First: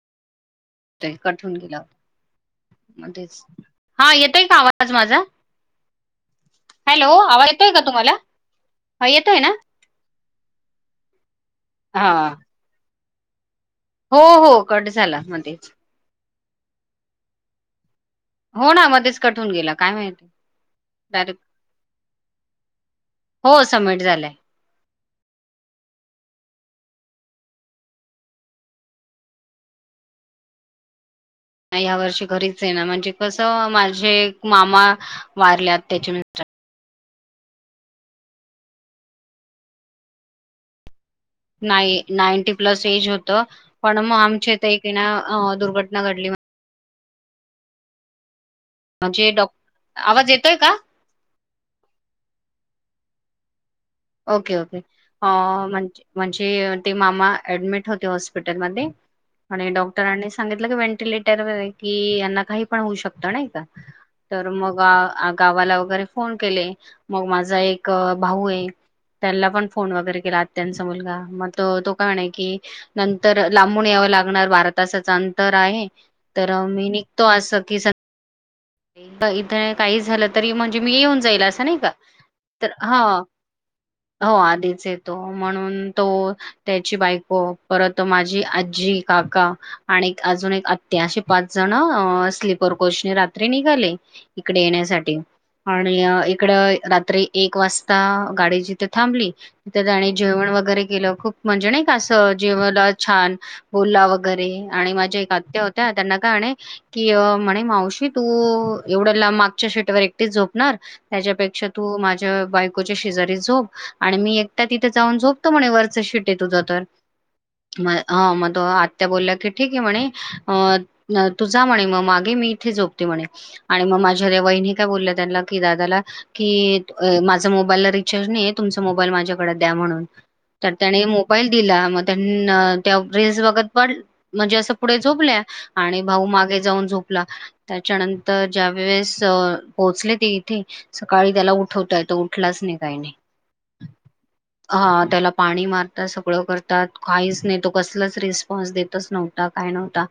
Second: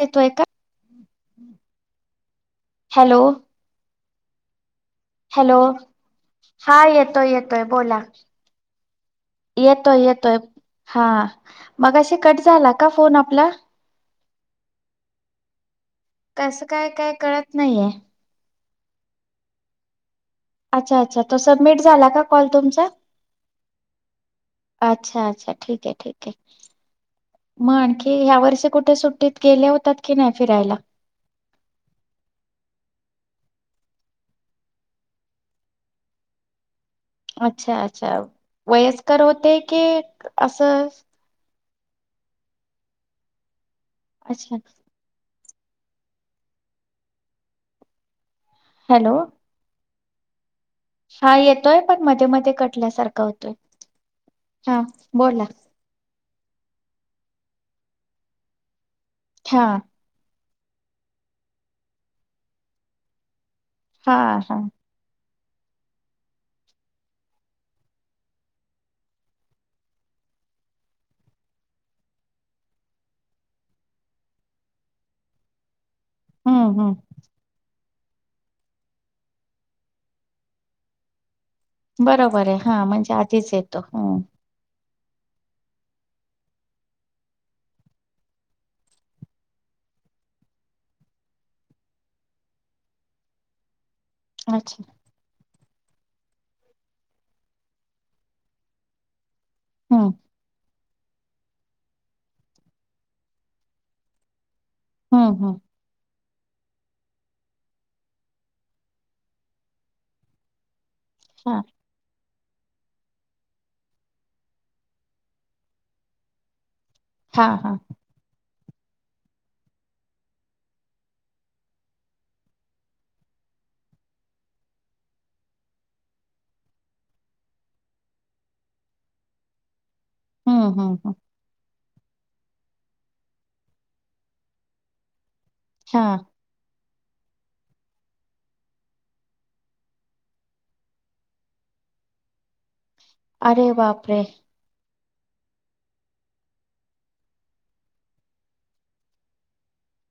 येतोय का? ते कठून गेला हो हॅलो मध्येच [unintelligible] हा येतय का आवाज? माझा हॅलो? हा, हॅलो येतोय, आवाज येतोय, का बोला. तुम्हाला हा येतोय ना येतोय, येतोय, हा मगाशी हा कट झाला का? फोन आपला? हो, हो, कट झाला मध्येच. कसं काय, काय कळत नाहीये. हो ना, मधेच कट होऊन गेला, काय माहित. अच्छा, अच्छा तो सबमिट झाला का कॉल तुमचा? हो सबमिट झालाय अच्छा, अच्छा, ठीक आहे, ठीक आहे, मग आणखी ह्या वर्षी कुठे सुट्टीत गेल्या होतात कि नाही फिरायला? नाही, ह्या वर्षी घरीच ये ना म्हणजे कसं माझे मामा वारल्यात त्याच्या अच्छा, अच्छा, वयस्कर होते, की असंच? नाही, नाईंटी प्लस एज होतं. पण, मग अच्छा आमचे ते एक ना अं दुर्घटना घडली. हॅलो म्हणजे डॉ. आवाज येतोय का? हा येतोय पण मध्ये-मध्ये कटल्यासारखा होतोय. ओके-ओके हा अ बोला म्हणजे म्हणजे ते मामा ऍडमिट होते हॉस्पिटलमध्ये हा आणि डॉक्टरांनी सांगितलं का व्हेंटिलेटर वर कि यांना काही पण होऊ शकतं नाही का? हा तर हा मग आ -आ गावाला वगैरे फोन केले मग माझा एक भाऊ हे त्यांला पण फोन वगैरे केला आत्यांचा मुलगा मग तो - तो काय म्हणे की नंतर लांबून यावं लागणार बारा तासाच अंतर आहे. तर हम्म मी हम्म निघतो अस की सं एकदा इथं काही झालं तरी म्हणजे मी येऊन जाईल असं नाही का बरोबरे तर हां म्हणजे हा आधीच येतो हं. तो म्हणून तो त्याची बायको परत माझी आजी काका आणिक अजून एक आत्या अशी पाच जण स्लीपर कोचने रात त्री निघाले. इकडे अच्छा येण्यासाठी आणि इकडं रात्री एक वाजता गाडी जिथं थांबली तर हम्म आणि जेवण वगैरे गेलं खूप म्हणजे नाही का असं? जेवला छान बोलला वगैरे आणि माझ्या एक हम्म हम्म आत्या होत्या त्यांना का म्हणे कि म्हणे मावशी तू एवढं ला मागच्या शीटवर एकटीच झोपणार हा त्याच्यापेक्षा तू माझ अं बायकोच्या शेजारी झोप आणि मी एकटा तिथे जाऊन झोपतो म्हणे वरचं शीट आहे तुझं तर. हा हा म हा म अं आत्या बोलल्या की ठीक आहे म्हणे अ -अं तु जा म्हणे मग मागे मी इथे झोप ते म्हणे आणि मग माझ्या त्या वहिनी काय बोलल्या त्यांना की दादाला कि अ माझं मोबाईलला रिचार्ज नाहीये तुमचा मोबाईल माझ्याकडे द्या म्हणून. हम्म तर हम्म त्याने हम्म मोबाईल दिला म त्यां अ त्या रेस बघत पड म्हणजे असं पुढे झोपल्या आणि हा भाऊ मागे जाऊन झोप पला त्याच्यानंतर ज्यावेेळेस पोहोचले ते इथे सकाळी त्याला उठवताय तो उठलाच नाही काही नाही. अरे बापरे. ह त्याला पाणी मारतात सगळं करतात काहीच नाही तो कसलाच रिस्पॉन्स देतच नव्हता काय नव्हता.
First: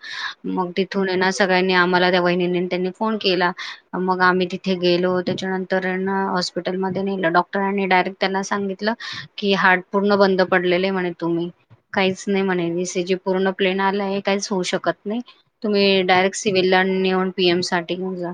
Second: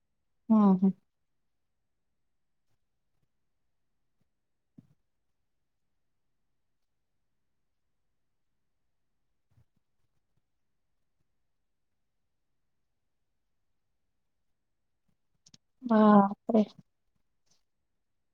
हम्म मग हम्म तिथून हेणा सगळ्यांनी आम्हाला त्या वहिनी त्यांनी फोन केला मग आम्ही तिथे गेलो त्याच्यानंतर हॉस्पिटल मध्ये नेल डॉक्टरांनी डायरेक्ट त्यांना सांगितलं की हार्ट पूर्ण बंद पडलेले आहे म्हणे तुम्ही काहीच नाही म्हणे ज पूर्ण प्लेन आला हे काहीच होऊ शकत नाही. तुम्ही डारेक्ट सि बापरे नेऊन पीएम साठी घेऊन जा.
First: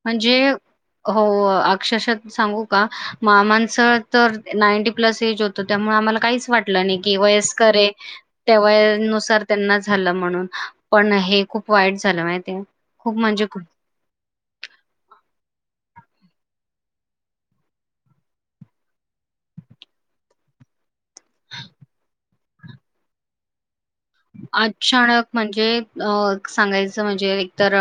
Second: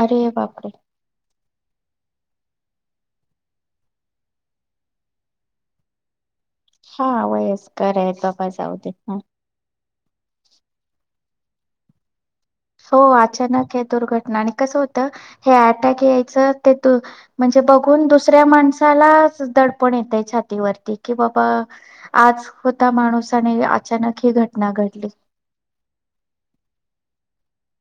अरे म्हणजे बापरे हो. अक्षरशः सांगू का मामांचं तर नाईंटी प्लस एज होतं त्यामुळे आम्हाला काहीच वाट वाटल हा नाही वयस्कर आहे. आहेत बाबा त्या जाऊ दे हा वयानुसार त्यांना झालं म्हणून पण हे खूप वाईट झालं माहिती हाय. हो अचानक हे दुर्घटना आणि कसं होतं हे अटॅक म्हणजे बघून दुसऱ्या माणसाला दडपण येत छातीवरती कि बाबा आज होता माणूस आणि अचानक ही घटना घडली अचानक म्हणजे अ सांगायचं म्हणजे तर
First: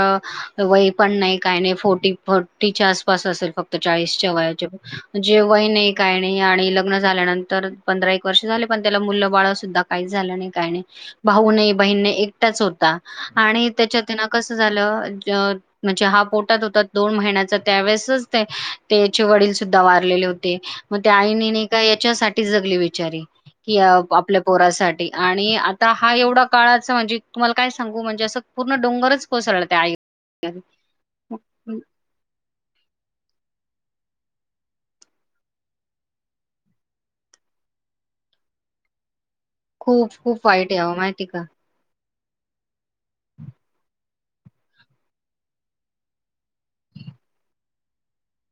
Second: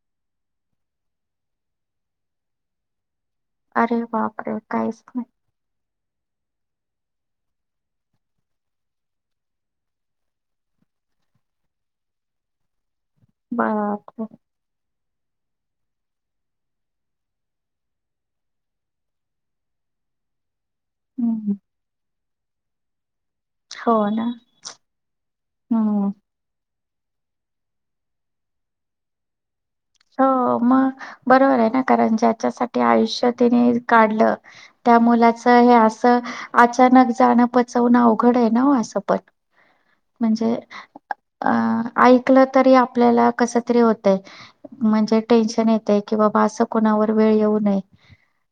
वय पण नाही काही नाही फोर्टी फोर्टीच्या आस पास असेल फक्त अरे चाळीसच्या बापरे काहीच वयाच्या नाही जे वय नाही - - काही नाही आणि लग्न झाल्यानंतर पंधरा एक वर्ष झाले पण त्याला मुल बाळ सुद्धा काहीच झालं नाही काही नाही. भाऊ नाही. बहीण नाही. एकटाच होता. आणि त्याच्यातहैना बापरे कसं झालं अ म्हणजे हा पोटात होता दोन महिन्याचा त्यावेेळेसच ते त्याचे वडील सुद्धा वारलेले होते. मग त्या हम्म आईणी नाही का याच्यासाठी एकटी जगली बिचारी. कि हो ना आपल्या पोरासाठी आणि - - हम्म तेवढा काळां म्हणजे तुम्हाला काय सांगू म्हणजे असं पूर्ण डोंगरच कोसळला. त्या आई हो मग बरोबर आहे ना कारण ज्याच्यासाठी आयुष्य तिने काढलं त्या मुलाच हे असं अचानक जाणं पचवणं अवघड आहे ना असं पण. खूप खूप म्हणजे वाईट आहे आहो माहितीय का? अ ऐकलं तरी आपल्याला कस तरी होतय. म्हणजे टेन्शन येतय कि बाबा असं कोणावर वेळ येऊ नये.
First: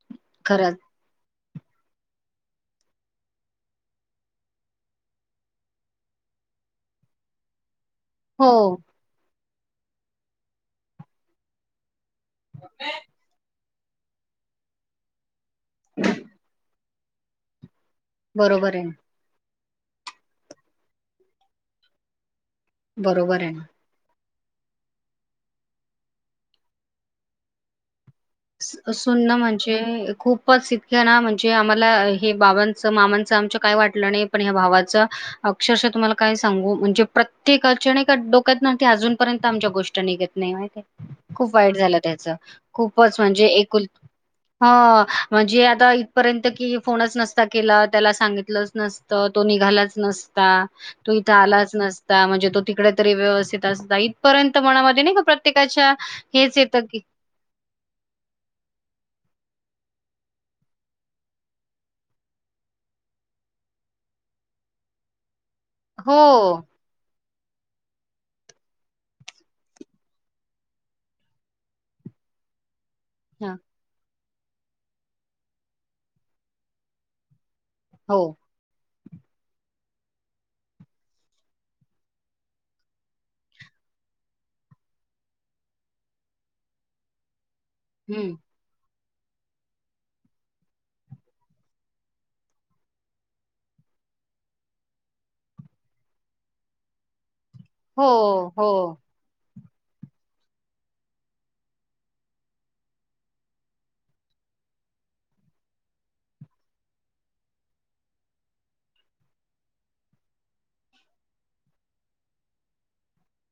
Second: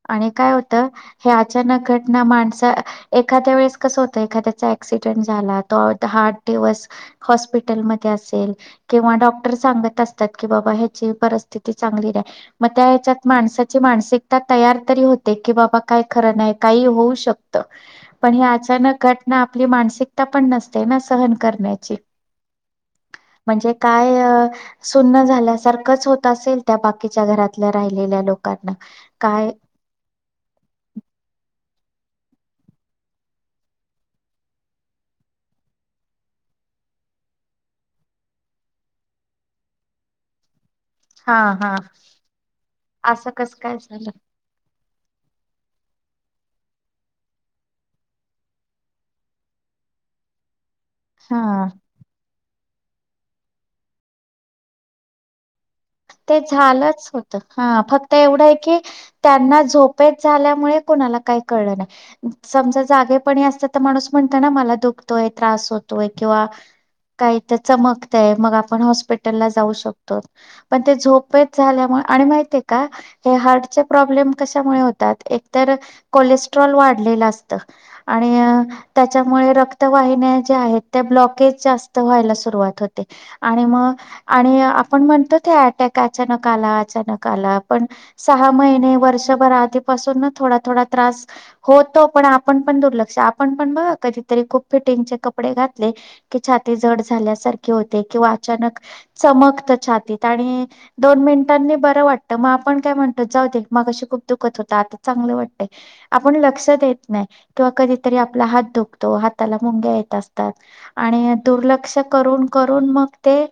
आणि काय होत खरंच हे अचानक घटना माणसा एखाद्या वेळेस कस होतं एखाद्याचा ऍक्सिडेंट झाला तो आठ दिवस हॉस्पिटलमध्ये हो असेल किंवा डॉ - - क्टर सांगत असतात की बाबा हे परिस्थिती चांगली रा म त्याहेच्यात माणस मानिकता तयार तरी होते की बाबा काय खरं नाही काही होऊ शकत पण हे बरोबर आहे अचानक घटना आपली मानसिकता पण नसते ना सहन करण्याची. बरोबर आहे ना म्हणजे काय? सुन्न झाल्यासारखं खचं होत असेल त्या बाकीच्या घरातल्या राहि सुन्न म्हणजे खूपच इतक्या ना म्हणजे आम्हा हे बाबांच मामांचं आमच्या काय वाटलं नाही. पण या भावाच अक्षरश तुम्हाला काय सांगू म्हणजे प्रत्येक अडचणी का डोक्यात ना ते अजूनपर्यंत आमच्या गोष्ट निघेत नाही माहितीय. हा खूप हा वाईट झालं त्याच खूप खूपच असं म्हणजे कसं काय एकुल झालं? [unintelligible] म्हणजे आता पर्यंत कि फोनच नसता, केला त्याला सांगितलंच नसतं, तो निघालाच नसता तो इथं हा. आलाच नसता म्हणजे तो तिकडे तरी व्यवस्थित असता इथपर्यंत मनामध्ये नाही का प्रत्येकाच्या ते हेच येतं की झालंच होत हं फक्त एवढं आहे की त्यांना झोपेत झाल्यामुळे कोणाला काही कळलं नाह समजा जागेपणी असत तर माणूस म्हणत ना मला दुखतोय त्रास होतोय हो. किंवा काही? त्या चमकतय, मग आपण हॉस्पिटलला जाऊ शकतो. पण ते झोपेत झाल्यामुळे आणि माहितय का हे हां, हार्टचे प्रॉब्लेम कशामुळे होतात एक तर कोलेस्ट्रॉल वाढलेलं असतं. हो. आणि त्याच्यामुळे रक्तवाहिन्या ज्या आहेत त्या ब्लॉकेज जास्त व्हायला सुरुवात होते आणि मग आणि आपण म्हणतो अटॅक अचानक आला अचानक आला पण हं. सहा महिने वर्ष वर्षभर आधीपासूनच थोडा थोडा त्रास होतो, पण आपण पण दुर्लक्ष, आपण पण बघा कधीतरी खूप फिटिंग चे कपडे घातले की छाती जड झाल्यासारखी हो, किंवा हो. अचानक चमकतय छातीत आणि दोन मिनिटांनी बरं वाटत. मग आपण काय म्हणतो जाऊ दे मगशी खूप दुखत होत आता चांगलं वाटत, आपण लक्ष देत नाही किंवा कधीतरी आपला हात दुखतो हाताला मुंग्या येत असतात आणि दुर्लक्ष करून करून मग ते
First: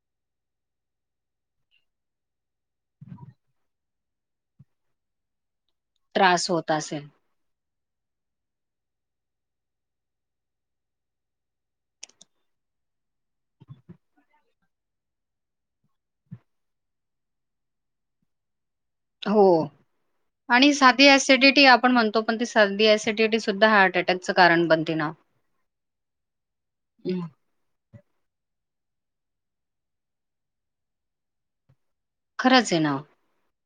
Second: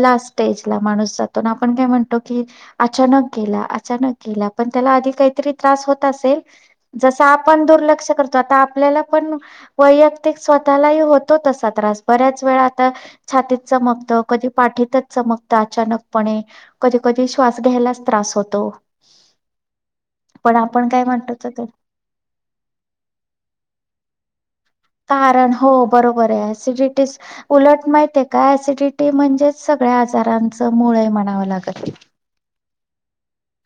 लास्ट स्टेज माणूस जातो, ना आपण काय म्हणतो की अचान गेला अचान गेला पण त्याला आधी काहीतरी त्रास होत असेल त्रास होत असेल. जसं आपण दुर्लक्ष लक्ष करतो, आता आपल्याला पण वैयक्तिक स्वतालाही होतो तसा त्रास बऱ्याच वेळा आता छातीत चमकत कधी पाठीतच चमकतं अचानकपणे कधी कधी श्वास घ्यायलाच त्रास होतो. हो, पण आणि आपण काय साधी म्हणतो तर ते ॲसिडिटी आपण म्हणतो, पण ती साधी ॲसिडिटी सुद्धा हार्ट ॲटॅक त्यांच कारण हो बरोबर आहे, ॲसिडिटीच हं, उलट मा [unintelligible] ते काय ॲसिडिटी म्हणजेच सगळ्या आजारांचं मूळ आहे म्हणावं लागत. [unintelligible] चे ना.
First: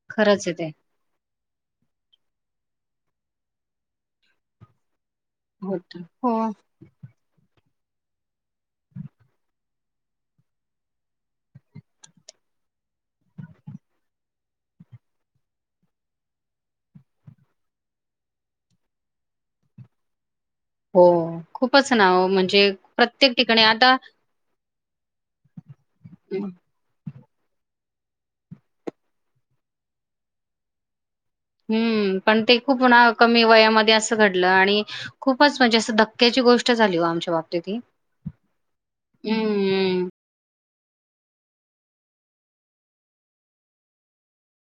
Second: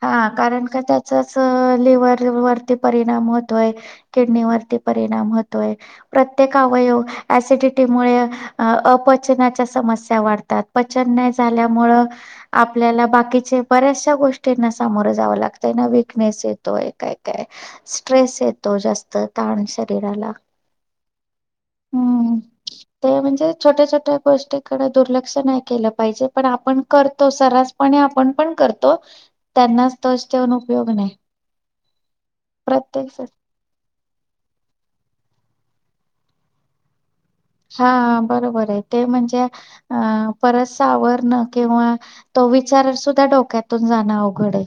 हां खरंच आहे कारण ते. का त्याच तर लिव्हर वरती परिणाम होतोय, किडनीवरती पण परिणाम होतोय, होतं. हो. प्रत्येक अवयव ॲसिडिटी त्यामुळे अपचनाच्या समस्या वाढतात, पचन नाही झाल्यामुळे आपल्याला बाकीचे बऱ्याचशा गोष् त्यांना सामोरे जावं लागतय ना, विकनेस येतोय, काय काय स्ट्रेस येतो जास्त ताण शरीराला हो खूपच ना ओ, हम्म, म्हणजे ते प्रत्येक म्हणजे ठिकाणी छोट्या आता छोट्या गोष्टीकडे दुर्लक्ष नाही केलं पाहिजे, पण आपण करतो सरास आणि आपण पण करतो, त्यांनाच दोष देउन उपयोग नाही. हम्म पण ते खूप ना प्रत्येक स- कमी वयामध्ये असं घडलं आणि खूपच म्हणजे अस धक्क्याची गोष्ट झाली हो आमची हां बरोबर आहे, ते म्हणजे हम्म. अं परत सावरण किंवा तो विचार सुद्धा डोक्यातून जाणं अवघड आहे.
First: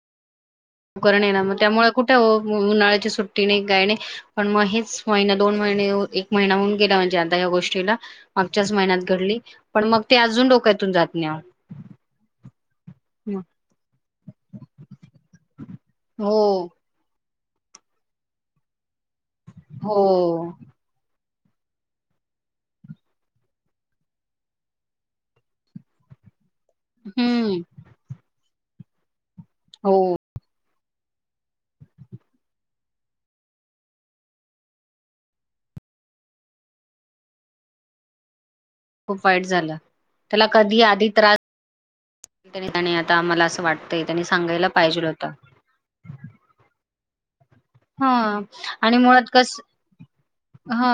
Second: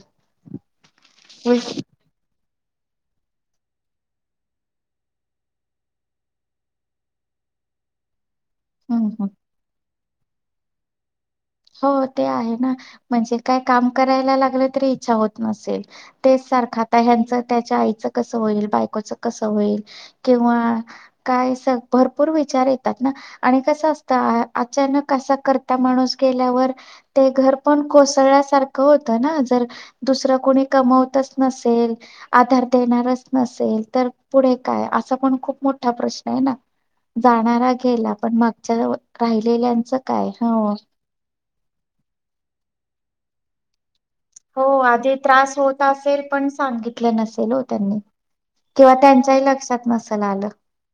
करण ये ना मग हम्म त्यामुळे कुठे हो उन्हाळ्याच्या सुट्टीने काय नाही, पण मग हेच महिना दोन महिने एक महिना होऊन गेला, म्हणजे आता या गोष्टीला. मागच्याच महिन्यात हम्म. घडली, पण मग ते अजून डोक्यातून जात नाही अहो. हो, ते आहे ना, म्हणजे हम्म. काय काम करायला लागलं तरी इच्छा होत नसेल हो, तेच सारखं आता ह्यांचच त्याच्या आईच कस होईल बाय [unintelligible] असं कसं होईल हो. किंवा काय सर भरपूर विचार येतात ना आणि कसं असतं अचानक असा करता माणूस केल्यावर ते घर हम्म. पण कोसळल्यासारखे क होतता ना आज, हो, दुसरा कोणी कमवतच नसेल, आधार देणारच नसेल, तर पुढे काय? असा पण खूप मोठा प्रश्न आहे ना, जाणारा गेला, पण मग खूप [unintelligible] वाईट राहिलेल्यांचं काय [unintelligible] [unintelligible] तरी आणि आता आम्हाला अस वाटत हो, आधी त्रास होत असेल पण सांगित नसेल हो त्यांनी ह किंवा आणि मुळात त्यांच्याही कस लक्षात नसेल आलं ह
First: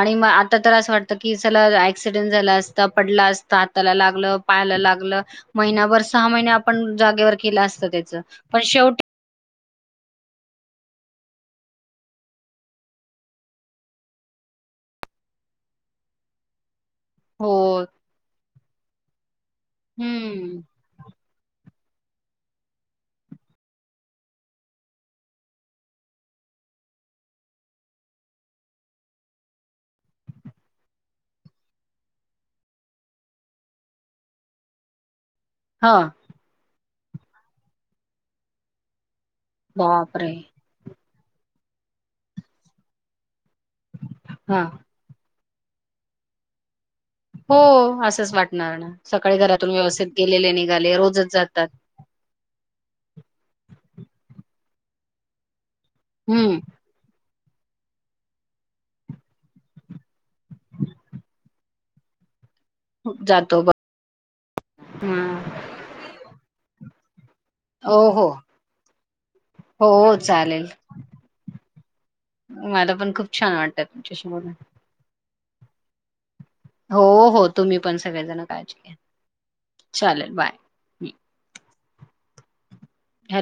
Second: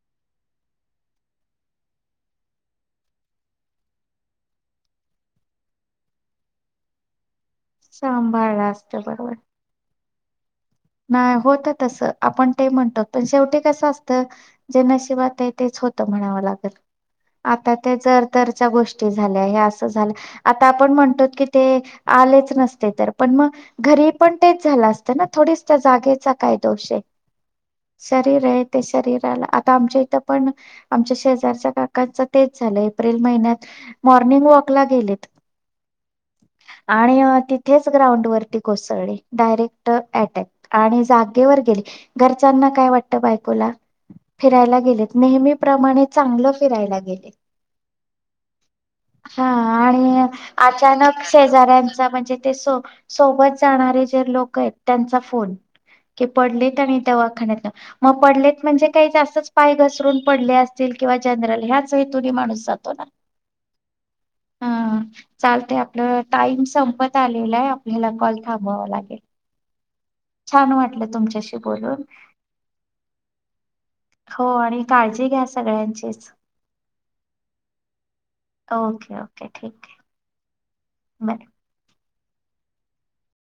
आणि म आता तर असं वाटत की समजा एखादा ॲक्सिडेंट झाला असता पडला असता हाताला लागलं पायाला लागलं महिनाभर सहा महिने आपण जागेवर असत त्याच पण सांभाळलं असत शेवटी बरोबर नाही होत तसं आपण ते म्हणतो पण शेवटी कसं असतं जे नशिबात आहे तेच होत म्हणावं लागेल हो. आता त्या जर तरच्या गोष्टी झाल्या हे असं झालं हं. आता आपण म्हणतो की ते आलेच नसते तर पण मग घरी पण तेच झालं असत ना थोडी त्या जागेचा काय दोष आहे शरीर आहे ते शरीराला आता आमच्या इथं पण आमच्या शेजारच्या काकाच तेच झालं एप्रिल महिन्यात मॉर्निंग वॉकला गेलेत हां. आणि तिथेच ग्राउंड वरती कोसळली डयरेक्ट बापरे! ॲटॅक आणि जागेवर गेले घरच्यांना काय वाटत हां. फिरायला गेले नेहमी प्रमाणे चांगलं फिरायला लाग हो, असंच वाटणार ना. सकाळी हा घरातून व्यवस्थित आणि गेलेले निघाले, अचानक रोजच जातात. शेजाऱ्यांचा म्हणजे ते स सोबत जाणारे जे लोक आहेत त्यांचा फोन की हं. पडलीत आणि तेव्हा मग पडले म्हणजे काहीच पाय घसरून पडले असतील किंवा जनरल ह्याच हेतूनी माणूस जातो ब हां. चालते आपलं टाईम संपत झालेला आहे ओ आपल्याला हो. कॉल थांबवावा लागेल हो, हो. चालेल. छान वाटलं तुमच्याशी बोलून मला पण खूप छान वाटलं तुमच्याशी हो बोलून. आणि काळजी घ्या सगळ्यांचेच हो हो तुम्ही पण सगळेजण काळजी घ्या चालेल बाय हं. बर हॅलो